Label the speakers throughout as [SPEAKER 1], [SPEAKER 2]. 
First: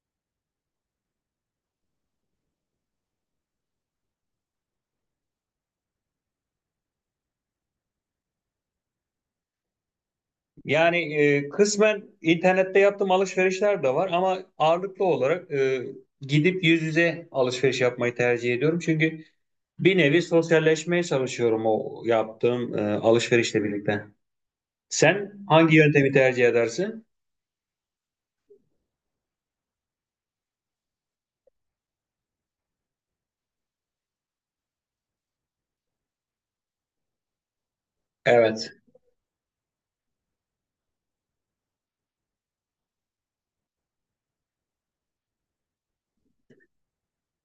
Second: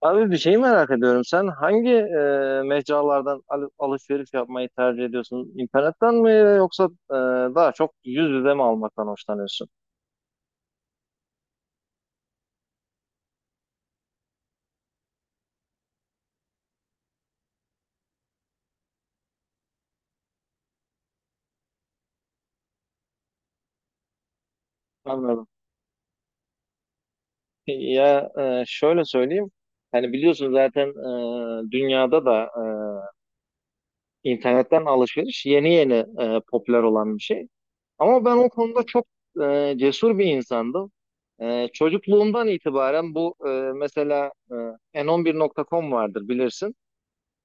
[SPEAKER 1] Abi bir şey merak ediyorum. Sen hangi mecralardan alışveriş yapmayı tercih ediyorsun? İnternetten mi yoksa e, daha çok yüz yüze mi almaktan hoşlanıyorsun?
[SPEAKER 2] Yani kısmen internette yaptığım alışverişler de var ama ağırlıklı olarak gidip yüz yüze alışveriş yapmayı tercih ediyorum. Çünkü bir nevi sosyalleşmeye çalışıyorum o yaptığım alışverişle birlikte. Sen
[SPEAKER 1] Anladım.
[SPEAKER 2] hangi yöntemi tercih edersin?
[SPEAKER 1] Ya şöyle söyleyeyim. Hani biliyorsun zaten dünyada da internetten alışveriş yeni yeni popüler olan bir şey. Ama ben o
[SPEAKER 2] Evet.
[SPEAKER 1] konuda çok cesur bir insandım. Çocukluğumdan itibaren bu mesela n11.com vardır bilirsin.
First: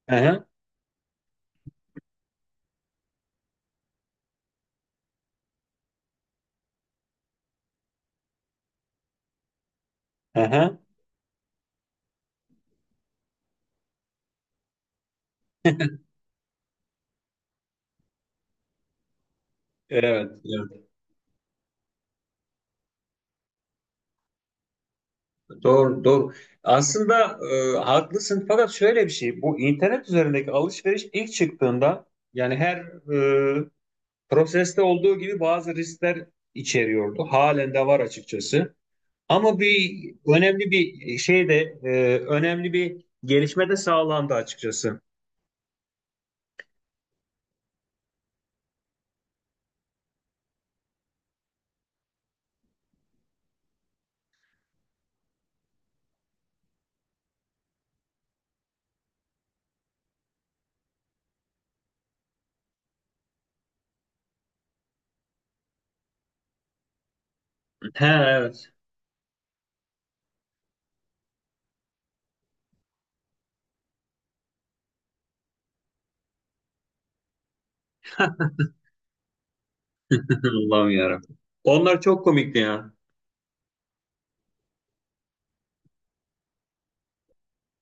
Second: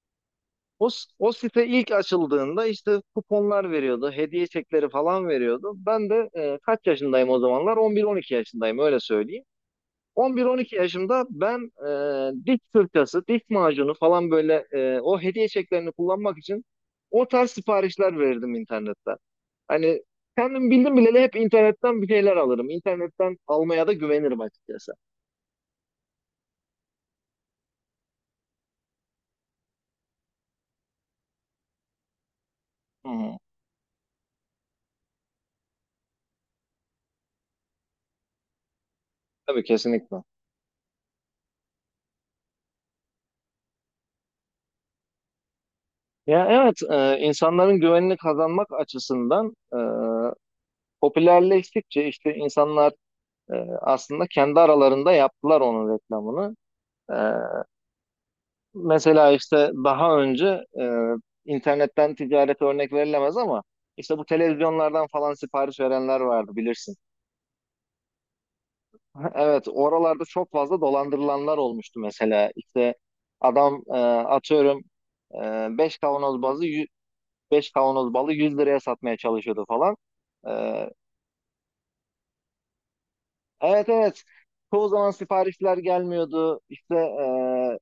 [SPEAKER 2] Aha,
[SPEAKER 1] O, o site ilk açıldığında işte kuponlar veriyordu, hediye çekleri falan veriyordu. Ben de kaç yaşındayım o zamanlar? On bir on iki yaşındayım, öyle söyleyeyim. On bir on iki
[SPEAKER 2] aha.
[SPEAKER 1] yaşımda ben diş fırçası, diş macunu falan böyle o hediye çeklerini kullanmak için o tarz siparişler verirdim internetten. Hani
[SPEAKER 2] Evet,
[SPEAKER 1] kendim
[SPEAKER 2] evet.
[SPEAKER 1] bildim bileli hep internetten bir şeyler alırım. İnternetten almaya da güvenirim açıkçası.
[SPEAKER 2] Doğru, doğru. Aslında haklısın, fakat şöyle bir şey. Bu internet üzerindeki alışveriş ilk çıktığında, yani her
[SPEAKER 1] Hı hı.
[SPEAKER 2] proseste olduğu gibi, bazı riskler içeriyordu. Halen de var açıkçası. Ama
[SPEAKER 1] Tabii,
[SPEAKER 2] bir
[SPEAKER 1] kesinlikle.
[SPEAKER 2] önemli bir şey de önemli bir gelişme de sağlandı açıkçası.
[SPEAKER 1] Ya, evet, insanların güvenini kazanmak açısından popülerleştikçe işte insanlar e, aslında kendi aralarında yaptılar onun reklamını. E, Mesela işte daha önce internetten ticaret örnek verilemez ama işte bu televizyonlardan falan sipariş verenler vardı bilirsin.
[SPEAKER 2] He, evet.
[SPEAKER 1] Evet, oralarda çok fazla dolandırılanlar olmuştu mesela. İşte adam atıyorum, e, 5 kavanoz bazı 5 kavanoz balı 100 liraya satmaya çalışıyordu falan. E,
[SPEAKER 2] Allah'ım yarabbim. Onlar çok komikti ya.
[SPEAKER 1] Evet, evet. Çoğu zaman siparişler gelmiyordu. İşte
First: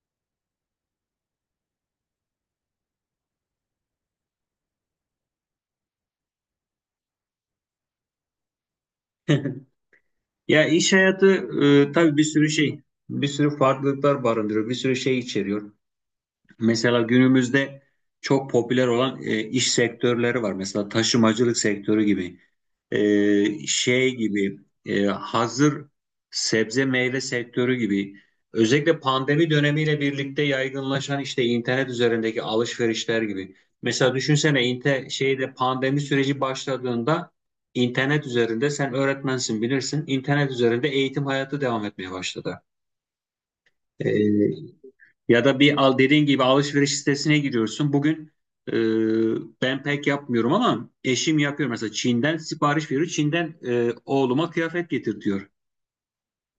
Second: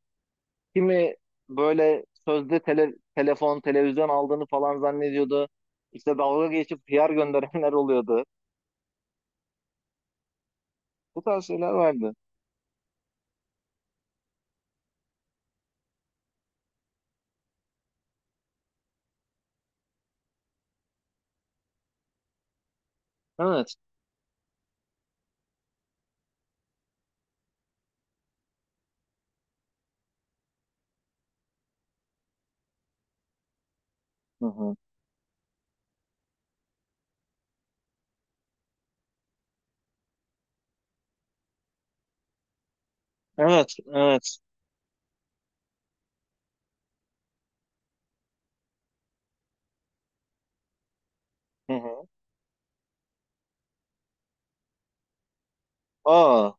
[SPEAKER 1] kimi böyle sözde telefon, televizyon aldığını falan zannediyordu. İşte dalga geçip PR gönderenler oluyordu.
[SPEAKER 2] Ya, iş
[SPEAKER 1] Bu
[SPEAKER 2] hayatı
[SPEAKER 1] tarz şeyler vardı.
[SPEAKER 2] tabii bir sürü şey, bir sürü farklılıklar barındırıyor, bir sürü şey içeriyor. Mesela günümüzde çok popüler olan iş sektörleri var. Mesela taşımacılık sektörü gibi,
[SPEAKER 1] Evet.
[SPEAKER 2] şey gibi, hazır sebze meyve sektörü gibi. Özellikle pandemi dönemiyle birlikte yaygınlaşan işte internet üzerindeki alışverişler gibi. Mesela
[SPEAKER 1] Hı
[SPEAKER 2] düşünsene,
[SPEAKER 1] hı.
[SPEAKER 2] şeyde pandemi süreci başladığında internet üzerinde, sen öğretmensin bilirsin, İnternet üzerinde eğitim hayatı devam etmeye başladı.
[SPEAKER 1] Evet, evet.
[SPEAKER 2] Ya da bir, al dediğin gibi alışveriş sitesine giriyorsun. Bugün e, ben pek yapmıyorum ama eşim yapıyor.
[SPEAKER 1] Hı
[SPEAKER 2] Mesela
[SPEAKER 1] hı.
[SPEAKER 2] Çin'den sipariş veriyor. Çin'den oğluma kıyafet getir diyor.
[SPEAKER 1] Aa,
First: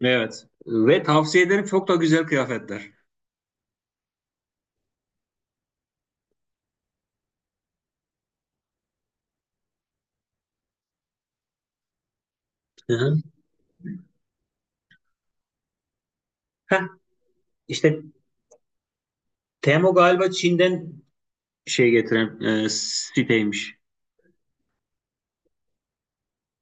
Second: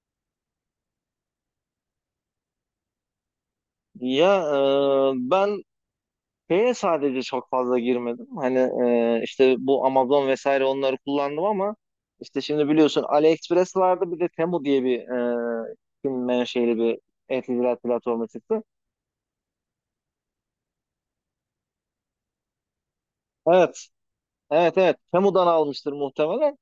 [SPEAKER 2] Evet. Ve tavsiye ederim, çok da güzel kıyafetler.
[SPEAKER 1] ya ben şeye sadece çok fazla girmedim. Hani işte bu Amazon vesaire onları kullandım ama işte şimdi
[SPEAKER 2] Hı
[SPEAKER 1] biliyorsun
[SPEAKER 2] hı.
[SPEAKER 1] AliExpress vardı, bir de Temu diye bir e, Çin menşeli
[SPEAKER 2] Heh,
[SPEAKER 1] bir e-ticaret
[SPEAKER 2] işte
[SPEAKER 1] platformu çıktı.
[SPEAKER 2] Temu galiba Çin'den şey getiren siteymiş.
[SPEAKER 1] Evet. Evet, evet. Temu'dan almıştır muhtemelen.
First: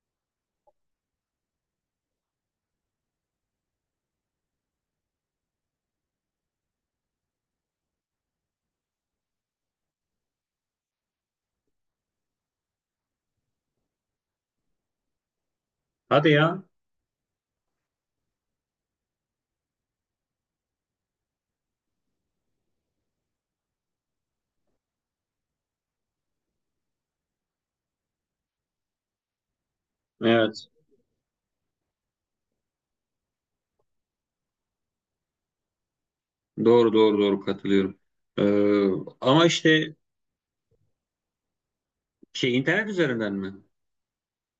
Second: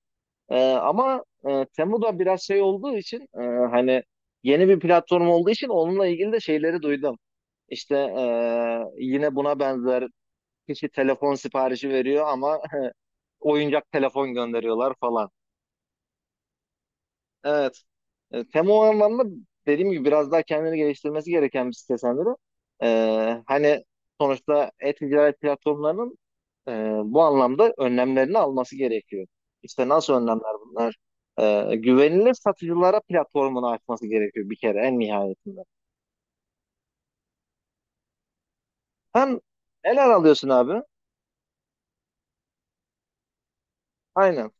[SPEAKER 1] Ama Temu da biraz şey olduğu için, hani yeni bir platform olduğu için onunla ilgili de şeyleri duydum. İşte yine buna benzer kişi telefon siparişi veriyor ama oyuncak telefon gönderiyorlar falan.
[SPEAKER 2] Hadi ya.
[SPEAKER 1] Evet. Tem o anlamda, dediğim gibi, biraz daha kendini geliştirmesi gereken bir site sendiri. Hani sonuçta e-ticaret platformlarının e, bu anlamda önlemlerini alması gerekiyor. İşte nasıl önlemler
[SPEAKER 2] Evet.
[SPEAKER 1] bunlar? Güvenilir satıcılara platformunu açması gerekiyor bir kere en nihayetinde.
[SPEAKER 2] Doğru, doğru, doğru, katılıyorum. Ee,
[SPEAKER 1] Hem
[SPEAKER 2] ama işte
[SPEAKER 1] neler alıyorsun abi?
[SPEAKER 2] şey, internet üzerinden mi?
[SPEAKER 1] Aynen.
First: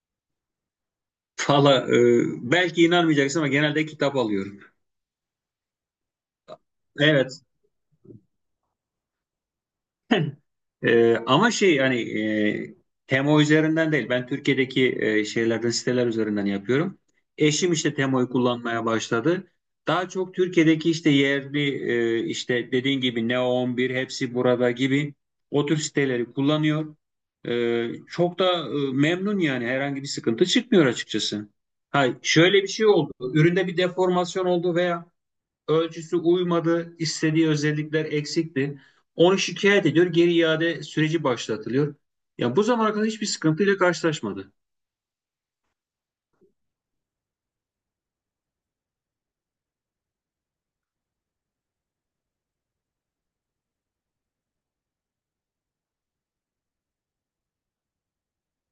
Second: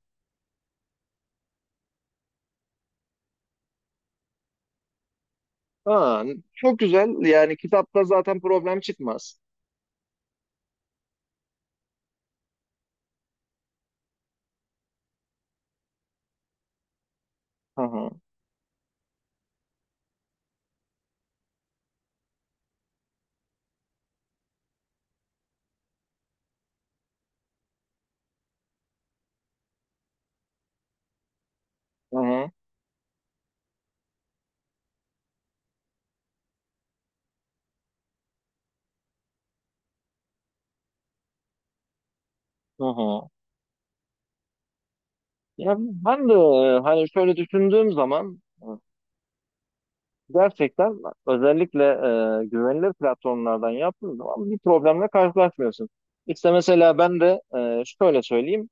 [SPEAKER 2] Valla belki inanmayacaksın ama genelde kitap alıyorum.
[SPEAKER 1] Ha, çok güzel.
[SPEAKER 2] Evet.
[SPEAKER 1] Yani kitapta zaten problem çıkmaz.
[SPEAKER 2] Ama şey, hani Temo üzerinden değil. Ben Türkiye'deki şeylerden, siteler üzerinden yapıyorum. Eşim
[SPEAKER 1] Hı
[SPEAKER 2] işte
[SPEAKER 1] hı.
[SPEAKER 2] Temo'yu kullanmaya başladı. Daha çok Türkiye'deki işte yerli, işte dediğin gibi Neo 11, hepsi burada gibi o tür siteleri kullanıyor. Çok da memnun, yani herhangi bir sıkıntı çıkmıyor açıkçası. Hay,
[SPEAKER 1] Hı hı.
[SPEAKER 2] şöyle bir şey oldu. Üründe bir deformasyon oldu veya ölçüsü uymadı, istediği özellikler eksikti. Onu şikayet ediyor, geri iade süreci başlatılıyor. Ya bu
[SPEAKER 1] Hı
[SPEAKER 2] zamana kadar hiçbir
[SPEAKER 1] hı.
[SPEAKER 2] sıkıntıyla karşılaşmadı.
[SPEAKER 1] Ya ben de hani şöyle düşündüğüm zaman gerçekten, özellikle güvenilir platformlardan yaptığın zaman bir problemle karşılaşmıyorsun. İşte mesela ben de şöyle söyleyeyim.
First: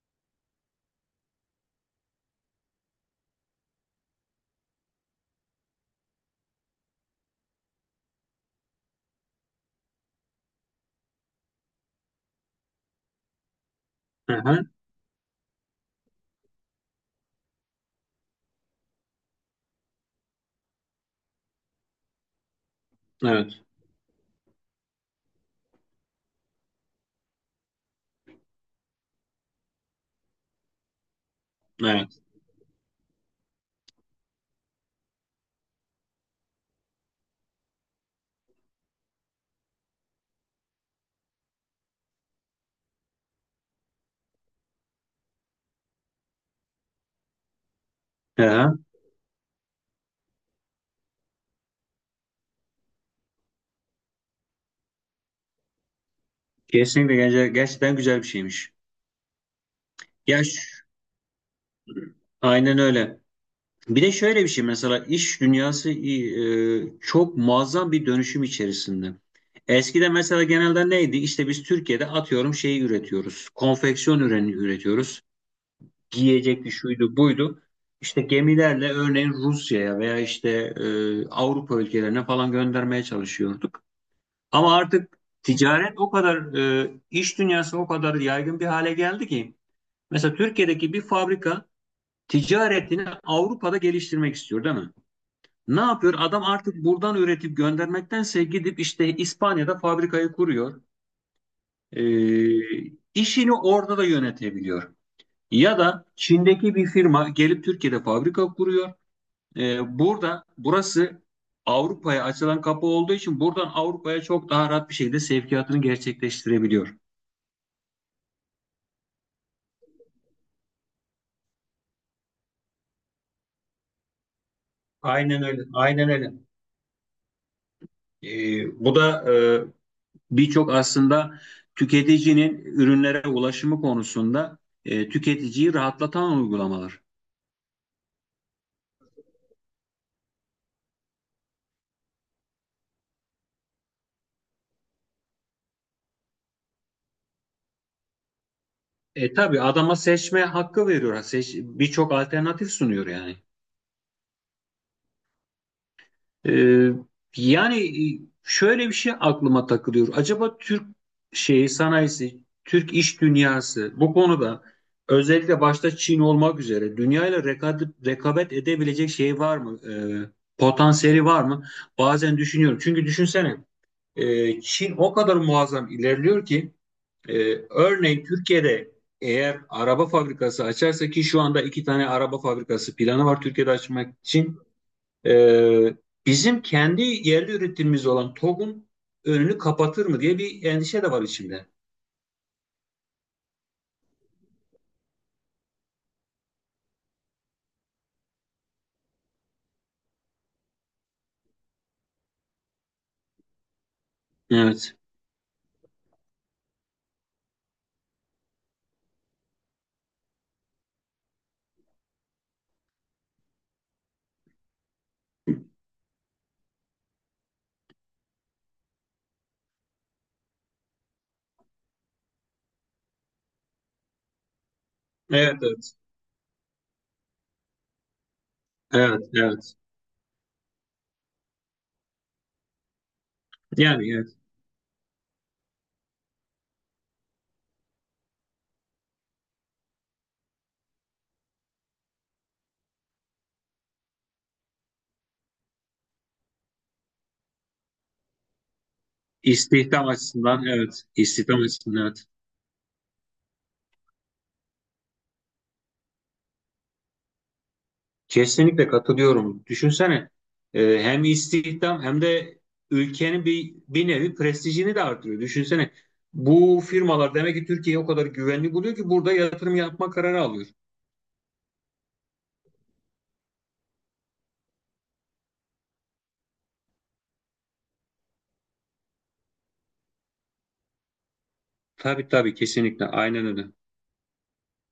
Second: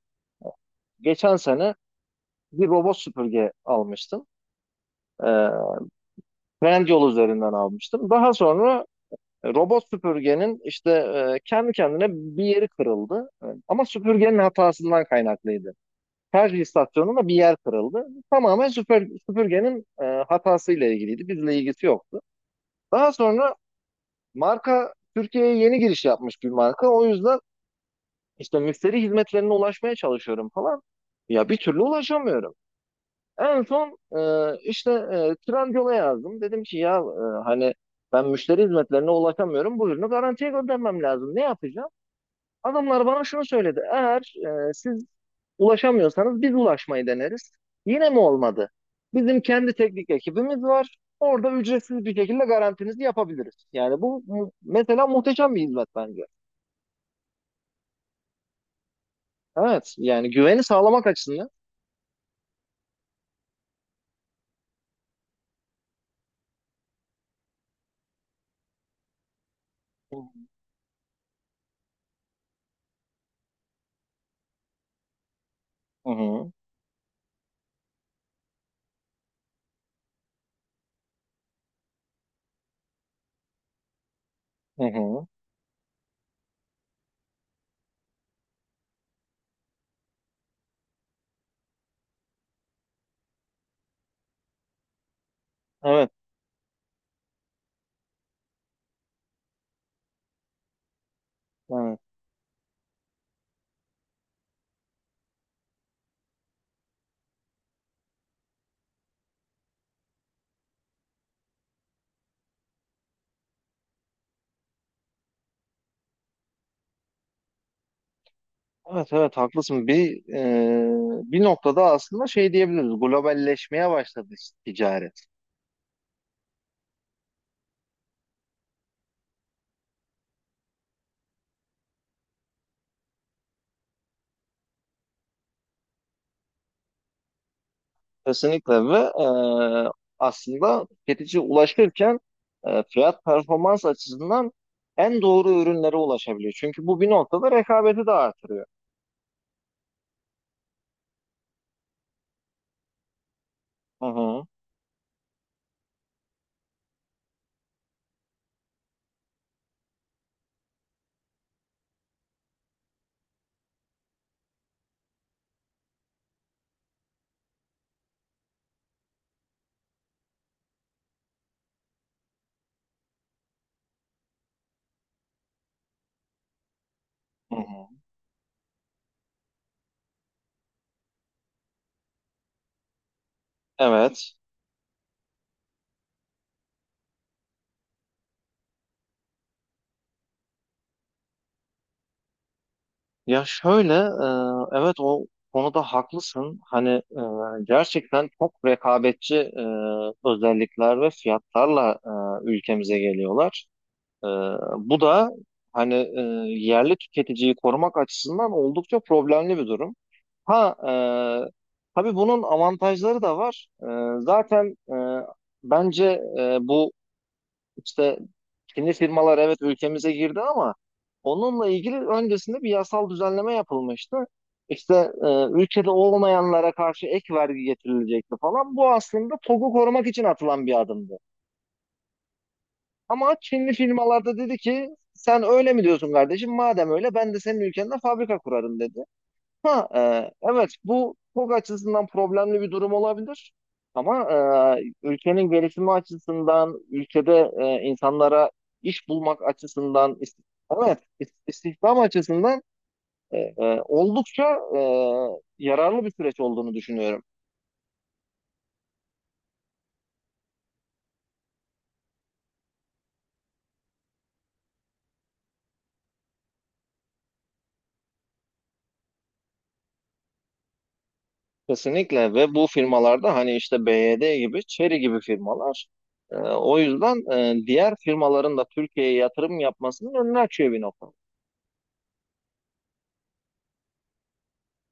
[SPEAKER 1] Geçen sene bir robot süpürge almıştım. E, Trendyol üzerinden almıştım. Daha sonra robot süpürgenin işte kendi kendine bir yeri kırıldı. Ama
[SPEAKER 2] Hı
[SPEAKER 1] süpürgenin
[SPEAKER 2] hı,
[SPEAKER 1] hatasından kaynaklıydı. Şarj istasyonunda bir yer kırıldı. Tamamen süpürgenin hatasıyla ilgiliydi. Bizle ilgisi yoktu. Daha sonra
[SPEAKER 2] evet,
[SPEAKER 1] marka Türkiye'ye yeni giriş yapmış bir marka. O yüzden işte müşteri hizmetlerine ulaşmaya çalışıyorum falan. Ya bir türlü
[SPEAKER 2] evet.
[SPEAKER 1] ulaşamıyorum. En son işte Trendyol'a yazdım. Dedim ki ya, hani, ben müşteri hizmetlerine ulaşamıyorum. Bu ürünü garantiye göndermem lazım. Ne yapacağım? Adamlar bana şunu söyledi. Eğer siz ulaşamıyorsanız biz ulaşmayı deneriz. Yine mi
[SPEAKER 2] Hı
[SPEAKER 1] olmadı?
[SPEAKER 2] hı.
[SPEAKER 1] Bizim kendi teknik ekibimiz var. Orada ücretsiz bir şekilde garantinizi yapabiliriz. Yani bu mesela muhteşem bir hizmet bence.
[SPEAKER 2] Kesinlikle gerçekten güzel bir şeymiş.
[SPEAKER 1] Evet, yani
[SPEAKER 2] Ya,
[SPEAKER 1] güveni sağlamak açısından.
[SPEAKER 2] aynen öyle. Bir de şöyle bir şey, mesela iş dünyası çok muazzam bir dönüşüm içerisinde. Eskiden mesela genelde neydi? İşte biz Türkiye'de, atıyorum, şeyi üretiyoruz. Konfeksiyon ürünü üretiyoruz,
[SPEAKER 1] Hı hı,
[SPEAKER 2] giyecekti, şuydu, buydu. İşte gemilerle örneğin Rusya'ya veya işte Avrupa ülkelerine falan göndermeye çalışıyorduk. Ama
[SPEAKER 1] hı
[SPEAKER 2] artık
[SPEAKER 1] hı.
[SPEAKER 2] ticaret o kadar iş dünyası o kadar yaygın bir hale geldi ki mesela Türkiye'deki bir fabrika ticaretini Avrupa'da geliştirmek istiyor değil mi? Ne
[SPEAKER 1] Evet,
[SPEAKER 2] yapıyor? Adam artık buradan üretip göndermektense gidip işte İspanya'da fabrikayı kuruyor.
[SPEAKER 1] evet.
[SPEAKER 2] E, işini orada da yönetebiliyor. Ya da Çin'deki bir firma gelip Türkiye'de fabrika kuruyor. Burası Avrupa'ya açılan kapı olduğu için buradan Avrupa'ya çok daha rahat bir şekilde sevkiyatını gerçekleştirebiliyor.
[SPEAKER 1] Evet, evet, haklısın. Bir noktada aslında şey diyebiliriz. Globalleşmeye başladı ticaret.
[SPEAKER 2] Aynen öyle. Aynen öyle. Bu da birçok aslında tüketicinin ürünlere ulaşımı konusunda tüketiciyi rahatlatan uygulamalar.
[SPEAKER 1] Kesinlikle ve e, aslında tüketiciye ulaşırken fiyat performans açısından en doğru ürünlere ulaşabiliyor. Çünkü bu bir noktada rekabeti de artırıyor.
[SPEAKER 2] Tabii adama seçme hakkı veriyor. Seç, birçok alternatif sunuyor yani.
[SPEAKER 1] Hı hı,
[SPEAKER 2] Ee, yani şöyle bir şey aklıma takılıyor. Acaba Türk şeyi sanayisi, Türk iş dünyası bu konuda, özellikle başta Çin olmak üzere, dünyayla rekabet edebilecek şey var mı? Potansiyeli var mı? Bazen düşünüyorum. Çünkü düşünsene, Çin o kadar muazzam ilerliyor ki, e,
[SPEAKER 1] hı hı.
[SPEAKER 2] örneğin Türkiye'de eğer araba fabrikası açarsa, ki şu anda iki tane araba fabrikası planı var Türkiye'de açmak
[SPEAKER 1] Evet.
[SPEAKER 2] için. Ee, bizim kendi yerli üretimimiz olan TOG'un önünü kapatır mı diye bir endişe de var içimde.
[SPEAKER 1] Ya şöyle, evet, o konuda haklısın. Hani gerçekten çok rekabetçi özellikler ve fiyatlarla ülkemize geliyorlar. E,
[SPEAKER 2] Evet.
[SPEAKER 1] Bu da, hani, yerli tüketiciyi korumak açısından oldukça problemli bir durum. Ha, e, tabii bunun avantajları da var. Zaten bence bu işte Çinli firmalar, evet, ülkemize girdi ama onunla ilgili öncesinde bir yasal düzenleme yapılmıştı. İşte
[SPEAKER 2] Evet,
[SPEAKER 1] ülkede
[SPEAKER 2] evet.
[SPEAKER 1] olmayanlara karşı ek vergi getirilecekti falan. Bu
[SPEAKER 2] Evet,
[SPEAKER 1] aslında TOG'u
[SPEAKER 2] evet.
[SPEAKER 1] korumak için atılan bir adımdı. Ama Çinli
[SPEAKER 2] Yani
[SPEAKER 1] firmalar
[SPEAKER 2] evet.
[SPEAKER 1] da dedi ki, sen öyle mi diyorsun kardeşim? Madem öyle ben de senin ülkende fabrika kurarım dedi. Ha, evet, bu çok açısından problemli bir durum olabilir. Ama ülkenin gelişimi açısından, ülkede insanlara iş bulmak
[SPEAKER 2] İstihdam
[SPEAKER 1] açısından,
[SPEAKER 2] açısından
[SPEAKER 1] evet,
[SPEAKER 2] evet. İstihdam
[SPEAKER 1] istihdam
[SPEAKER 2] açısından evet.
[SPEAKER 1] açısından oldukça yararlı bir süreç olduğunu düşünüyorum.
[SPEAKER 2] Kesinlikle katılıyorum. Düşünsene, hem istihdam hem de ülkenin bir, bir nevi prestijini de artırıyor. Düşünsene, bu firmalar demek ki Türkiye'yi o kadar güvenli buluyor ki burada yatırım yapma kararı alıyor.
[SPEAKER 1] Kesinlikle, ve bu firmalarda hani işte BYD gibi, Chery gibi firmalar, o yüzden diğer firmaların da Türkiye'ye yatırım yapmasının önünü açıyor bir nokta.
[SPEAKER 2] Tabii, tabii, kesinlikle aynen öyle.